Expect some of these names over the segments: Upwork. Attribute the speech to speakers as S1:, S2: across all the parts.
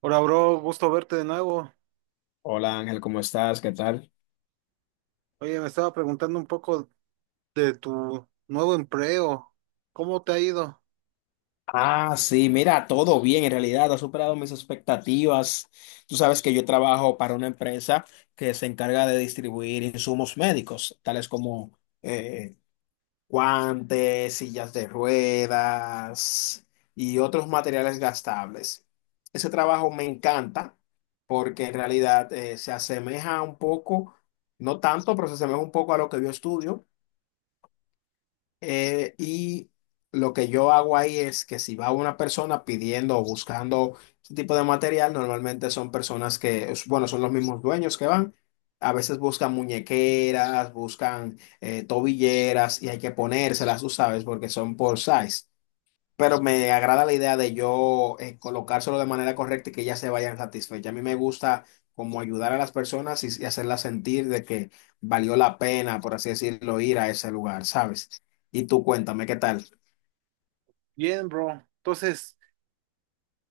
S1: Hola, bro, gusto verte de nuevo.
S2: Hola Ángel, ¿cómo estás? ¿Qué tal?
S1: Oye, me estaba preguntando un poco de tu nuevo empleo. ¿Cómo te ha ido?
S2: Ah, sí, mira, todo bien, en realidad ha superado mis expectativas. Tú sabes que yo trabajo para una empresa que se encarga de distribuir insumos médicos, tales como guantes, sillas de ruedas y otros materiales gastables. Ese trabajo me encanta porque en realidad se asemeja un poco, no tanto, pero se asemeja un poco a lo que yo estudio. Y lo que yo hago ahí es que si va una persona pidiendo o buscando este tipo de material, normalmente son personas que bueno, son los mismos dueños que van. A veces buscan muñequeras, buscan tobilleras y hay que ponérselas, tú sabes, porque son por size. Pero me agrada la idea de yo colocárselo de manera correcta y que ellas se vayan satisfechas. A mí me gusta como ayudar a las personas y hacerlas sentir de que valió la pena, por así decirlo, ir a ese lugar, ¿sabes? Y tú cuéntame, ¿qué tal?
S1: Bien, bro. Entonces,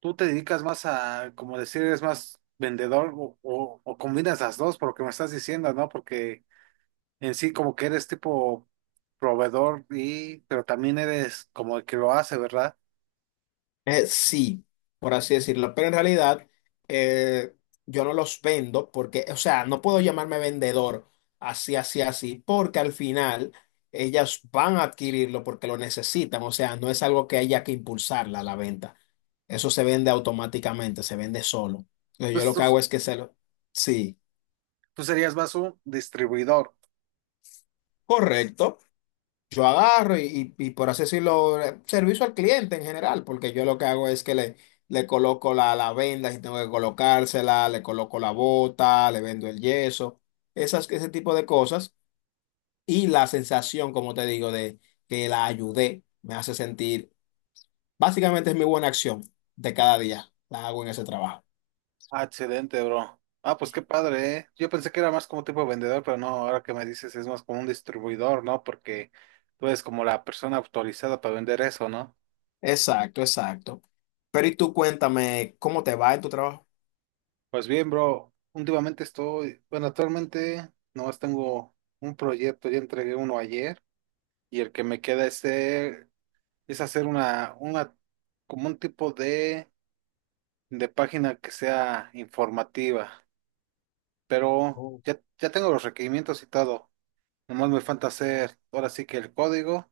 S1: ¿tú te dedicas más a, como decir, eres más vendedor o combinas las dos por lo que me estás diciendo, ¿no? Porque en sí como que eres tipo proveedor y, pero también eres como el que lo hace, ¿verdad?
S2: Sí, por así decirlo, pero en realidad eh, yo no los vendo porque, o sea, no puedo llamarme vendedor así, así, así, porque al final ellas van a adquirirlo porque lo necesitan, o sea, no es algo que haya que impulsarla a la venta, eso se vende automáticamente, se vende solo. Entonces, yo
S1: Pues
S2: lo
S1: tú,
S2: que hago es que se lo... Sí,
S1: tú serías más un distribuidor.
S2: correcto. Yo agarro y por así decirlo, servicio al cliente en general, porque yo lo que hago es que le coloco la venda si tengo que colocársela, le coloco la bota, le vendo el yeso, esas, ese tipo de cosas. Y la sensación, como te digo, de que la ayudé, me hace sentir, básicamente es mi buena acción de cada día, la hago en ese trabajo.
S1: Ah, excelente, bro. Ah, pues qué padre, ¿eh? Yo pensé que era más como tipo de vendedor, pero no, ahora que me dices es más como un distribuidor, ¿no? Porque tú eres como la persona autorizada para vender eso, ¿no?
S2: Exacto, exacto. Pero y tú cuéntame, ¿cómo te va en tu trabajo?
S1: Pues bien, bro, últimamente estoy, bueno, actualmente nomás tengo un proyecto, ya entregué uno ayer y el que me queda es hacer una, como un tipo de página que sea informativa, pero ya tengo los requerimientos y todo. Nomás me falta hacer ahora sí que el código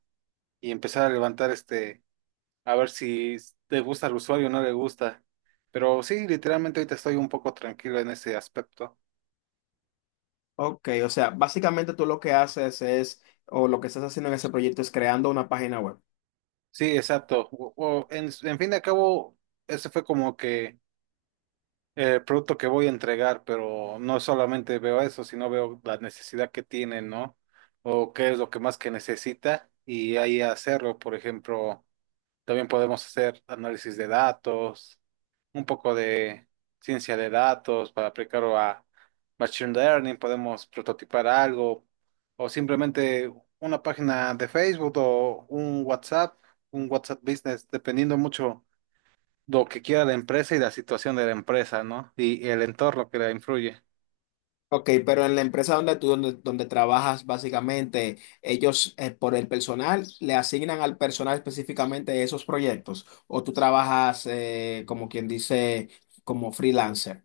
S1: y empezar a levantar este, a ver si le gusta al usuario o no le gusta. Pero sí, literalmente ahorita estoy un poco tranquilo en ese aspecto.
S2: Ok, o sea, básicamente tú lo que haces es, o lo que estás haciendo en ese proyecto es creando una página web.
S1: Sí, exacto. En fin de acabo, ese fue como que el producto que voy a entregar, pero no solamente veo eso, sino veo la necesidad que tiene, ¿no? O qué es lo que más que necesita y ahí hacerlo. Por ejemplo, también podemos hacer análisis de datos un poco de ciencia de datos para aplicarlo a machine learning, podemos prototipar algo o simplemente una página de Facebook o un WhatsApp Business, dependiendo mucho lo que quiera la empresa y la situación de la empresa, ¿no? Y el entorno que la influye.
S2: Ok, pero en la empresa donde donde trabajas, básicamente, ellos por el personal le asignan al personal específicamente esos proyectos, o tú trabajas como quien dice, como freelancer.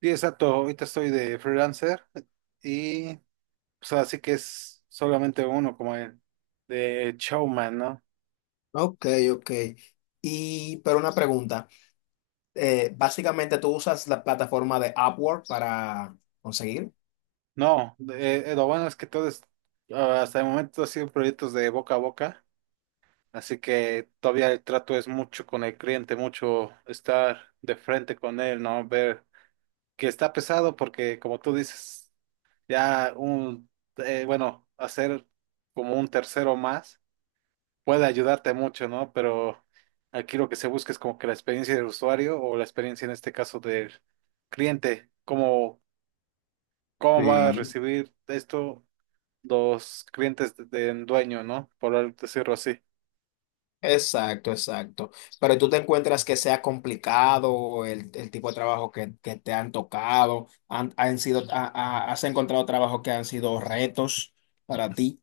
S1: Sí, exacto, ahorita estoy de freelancer y pues así que es solamente uno como el de showman, ¿no?
S2: Ok, ok. Y, pero una pregunta, básicamente tú usas la plataforma de Upwork para conseguir.
S1: No, lo bueno es que todos, ah, hasta el momento, han sido proyectos de boca a boca, así que todavía el trato es mucho con el cliente, mucho estar de frente con él, ¿no? Ver que está pesado porque, como tú dices, ya un, bueno, hacer como un tercero más puede ayudarte mucho, ¿no? Pero aquí lo que se busca es como que la experiencia del usuario o la experiencia en este caso del cliente, cómo, cómo va a
S2: Sí.
S1: recibir esto los clientes del dueño, ¿no? Por decirlo así.
S2: Exacto, exacto. Pero tú te encuentras que sea complicado el tipo de trabajo que te han tocado, han sido, has encontrado trabajos que han sido retos para ti.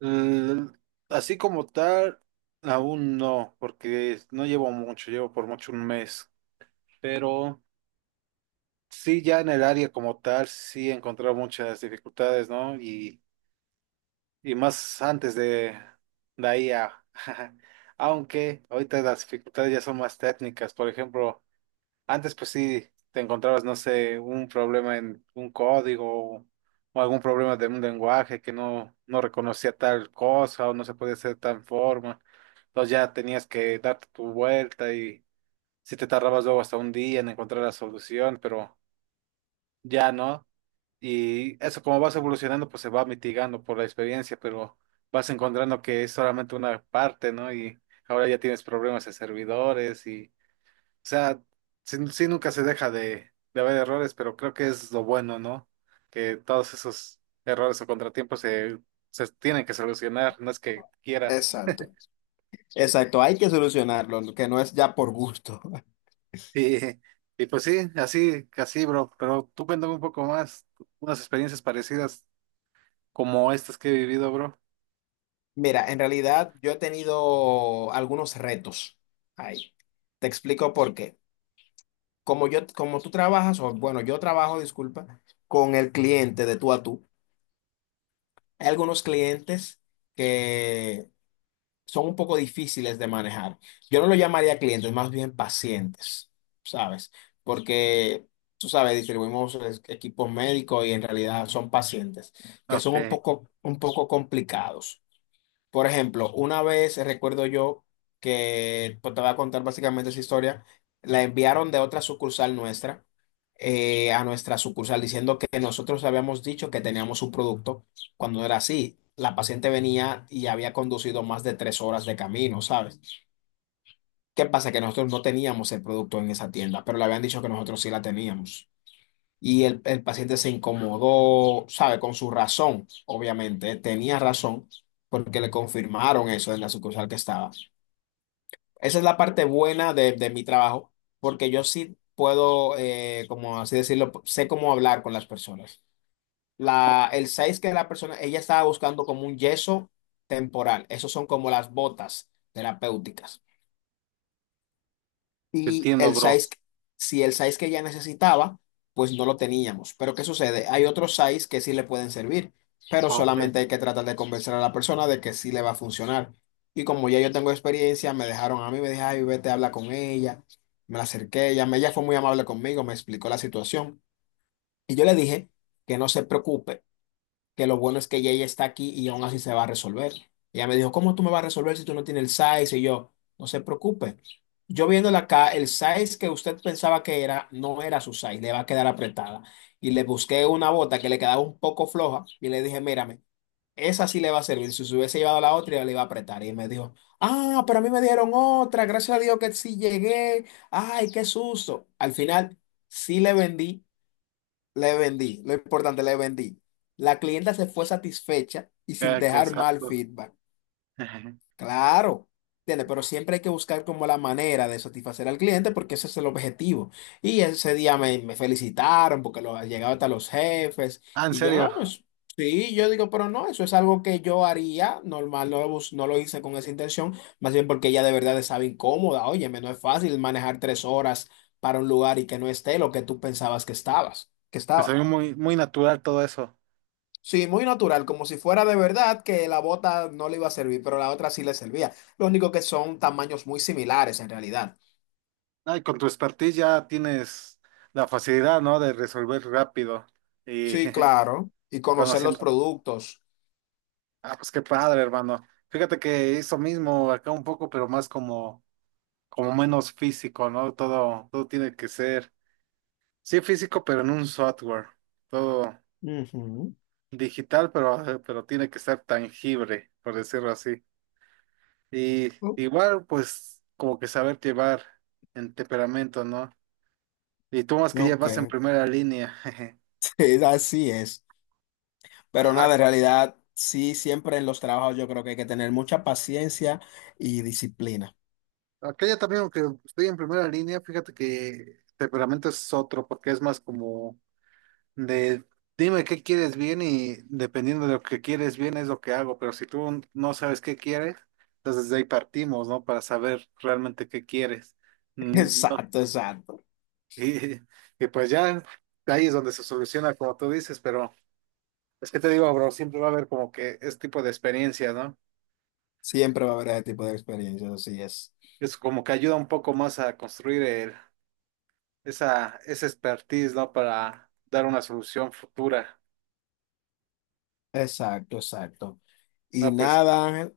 S1: L- Así como tal, aún no, porque no llevo mucho, llevo por mucho un mes, pero sí ya en el área como tal, sí he encontrado muchas dificultades, ¿no? Y más antes de la I a aunque ahorita las dificultades ya son más técnicas, por ejemplo. Antes, pues sí, te encontrabas, no sé, un problema en un código o algún problema de un lenguaje que no, no reconocía tal cosa o no se podía hacer de tal forma. Entonces ya tenías que darte tu vuelta y si te tardabas luego hasta un día en encontrar la solución, pero ya no. Y eso como vas evolucionando, pues se va mitigando por la experiencia, pero vas encontrando que es solamente una parte, ¿no? Y ahora ya tienes problemas de servidores y o sea, sí, sí nunca se deja de haber errores, pero creo que es lo bueno, ¿no? Que todos esos errores o contratiempos se tienen que solucionar, no es que quieras.
S2: Exacto. Exacto, hay que solucionarlo, que no es ya por gusto.
S1: Y, y pues sí, así, así, bro. Pero tú cuéntame un poco más, unas experiencias parecidas como estas que he vivido, bro.
S2: Mira, en realidad yo he tenido algunos retos ahí. Te explico por qué. Como yo, como tú trabajas, o bueno, yo trabajo, disculpa, con el cliente de tú a tú. Hay algunos clientes que son un poco difíciles de manejar. Yo no lo llamaría clientes, más bien pacientes, ¿sabes? Porque, tú sabes, distribuimos equipos médicos y en realidad son pacientes, que
S1: Ok,
S2: son
S1: te
S2: un poco complicados. Por ejemplo, una vez recuerdo yo que pues, te voy a contar básicamente esa historia, la enviaron de otra sucursal nuestra a nuestra sucursal diciendo que nosotros habíamos dicho que teníamos un producto cuando no era así. La paciente venía y había conducido más de 3 horas de camino, ¿sabes? ¿Qué pasa? Que nosotros no teníamos el producto en esa tienda, pero le habían dicho que nosotros sí la teníamos y el paciente se incomodó, sabe, con su razón, obviamente, tenía razón porque le confirmaron eso en la sucursal que estaba. Esa es la parte buena de mi trabajo, porque yo sí puedo, como así decirlo, sé cómo hablar con las personas. El 6 que la persona, ella estaba buscando como un yeso temporal, esos son como las botas terapéuticas. Y
S1: entiendo,
S2: el
S1: bro.
S2: size, si el size que ya necesitaba, pues no lo teníamos. Pero ¿qué sucede? Hay otros size que sí le pueden servir, pero
S1: Ok,
S2: solamente hay que tratar de convencer a la persona de que sí le va a funcionar. Y como ya yo tengo experiencia, me dejaron a mí, me dijeron, ay, vete, habla con ella. Me la acerqué, ella fue muy amable conmigo, me explicó la situación. Y yo le dije que no se preocupe que lo bueno es que ella ya está aquí y aún así se va a resolver. Ella me dijo, ¿cómo tú me vas a resolver si tú no tienes el size? Y yo, no se preocupe. Yo viéndola acá, el size que usted pensaba que era, no era su size, le va a quedar apretada. Y le busqué una bota que le quedaba un poco floja y le dije, mírame, esa sí le va a servir. Si se hubiese llevado la otra, yo le iba a apretar. Y me dijo, ah, pero a mí me dieron otra, gracias a Dios que sí llegué. Ay, qué susto. Al final, sí le vendí, le vendí, lo importante, le vendí. La clienta se fue satisfecha y sin
S1: ah qué
S2: dejar mal
S1: exacto.
S2: feedback. Claro, ¿entiendes? Pero siempre hay que buscar como la manera de satisfacer al cliente porque ese es el objetivo. Y ese día me felicitaron porque llegaba hasta los jefes
S1: Ah, en
S2: y yo
S1: serio,
S2: no, pues sí, yo digo, pero no, eso es algo que yo haría normal, no lo hice con esa intención, más bien porque ella de verdad estaba incómoda. Óyeme, no es fácil manejar 3 horas para un lugar y que no esté lo que tú pensabas que
S1: te
S2: estaba.
S1: salió muy, muy natural todo eso.
S2: Sí, muy natural, como si fuera de verdad que la bota no le iba a servir, pero la otra sí le servía. Lo único que son tamaños muy similares en realidad.
S1: No, y con tu expertise ya tienes la facilidad, ¿no? De resolver rápido y
S2: Sí, claro. Y conocer los
S1: conociendo.
S2: productos.
S1: Ah, pues qué padre, hermano. Fíjate que eso mismo acá un poco, pero más como, como menos físico, ¿no? Todo, todo tiene que ser, sí físico, pero en un software. Todo digital, pero tiene que ser tangible, por decirlo así. Y
S2: Ujú.
S1: igual, pues, como que saber llevar en temperamento, ¿no? Y tú más que
S2: Ok,
S1: llevas en primera línea.
S2: así es.
S1: ¿A
S2: Pero
S1: a
S2: nada, en realidad, sí, siempre en los trabajos yo creo que hay que tener mucha paciencia y disciplina.
S1: Acá ya también, aunque estoy en primera línea, fíjate que temperamento es otro, porque es más como de dime qué quieres bien y dependiendo de lo que quieres bien es lo que hago, pero si tú no sabes qué quieres, entonces de ahí partimos, ¿no? Para saber realmente qué quieres. Mm, no.
S2: Exacto, exacto.
S1: Y, y pues ya ahí es donde se soluciona, como tú dices, pero es que te digo, bro, siempre va a haber como que este tipo de experiencias, ¿no?
S2: Siempre va a haber ese tipo de experiencias, así es.
S1: Es como que ayuda un poco más a construir el esa expertise, ¿no? Para dar una solución futura.
S2: Exacto, exacto. Y
S1: No, pues
S2: nada, Ángel,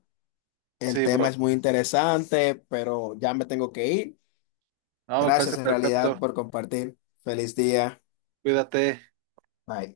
S2: el
S1: sí,
S2: tema es
S1: bro.
S2: muy interesante, pero ya me tengo que ir.
S1: No, me
S2: Gracias
S1: parece
S2: en realidad
S1: perfecto.
S2: por compartir. Feliz día.
S1: Cuídate.
S2: Bye.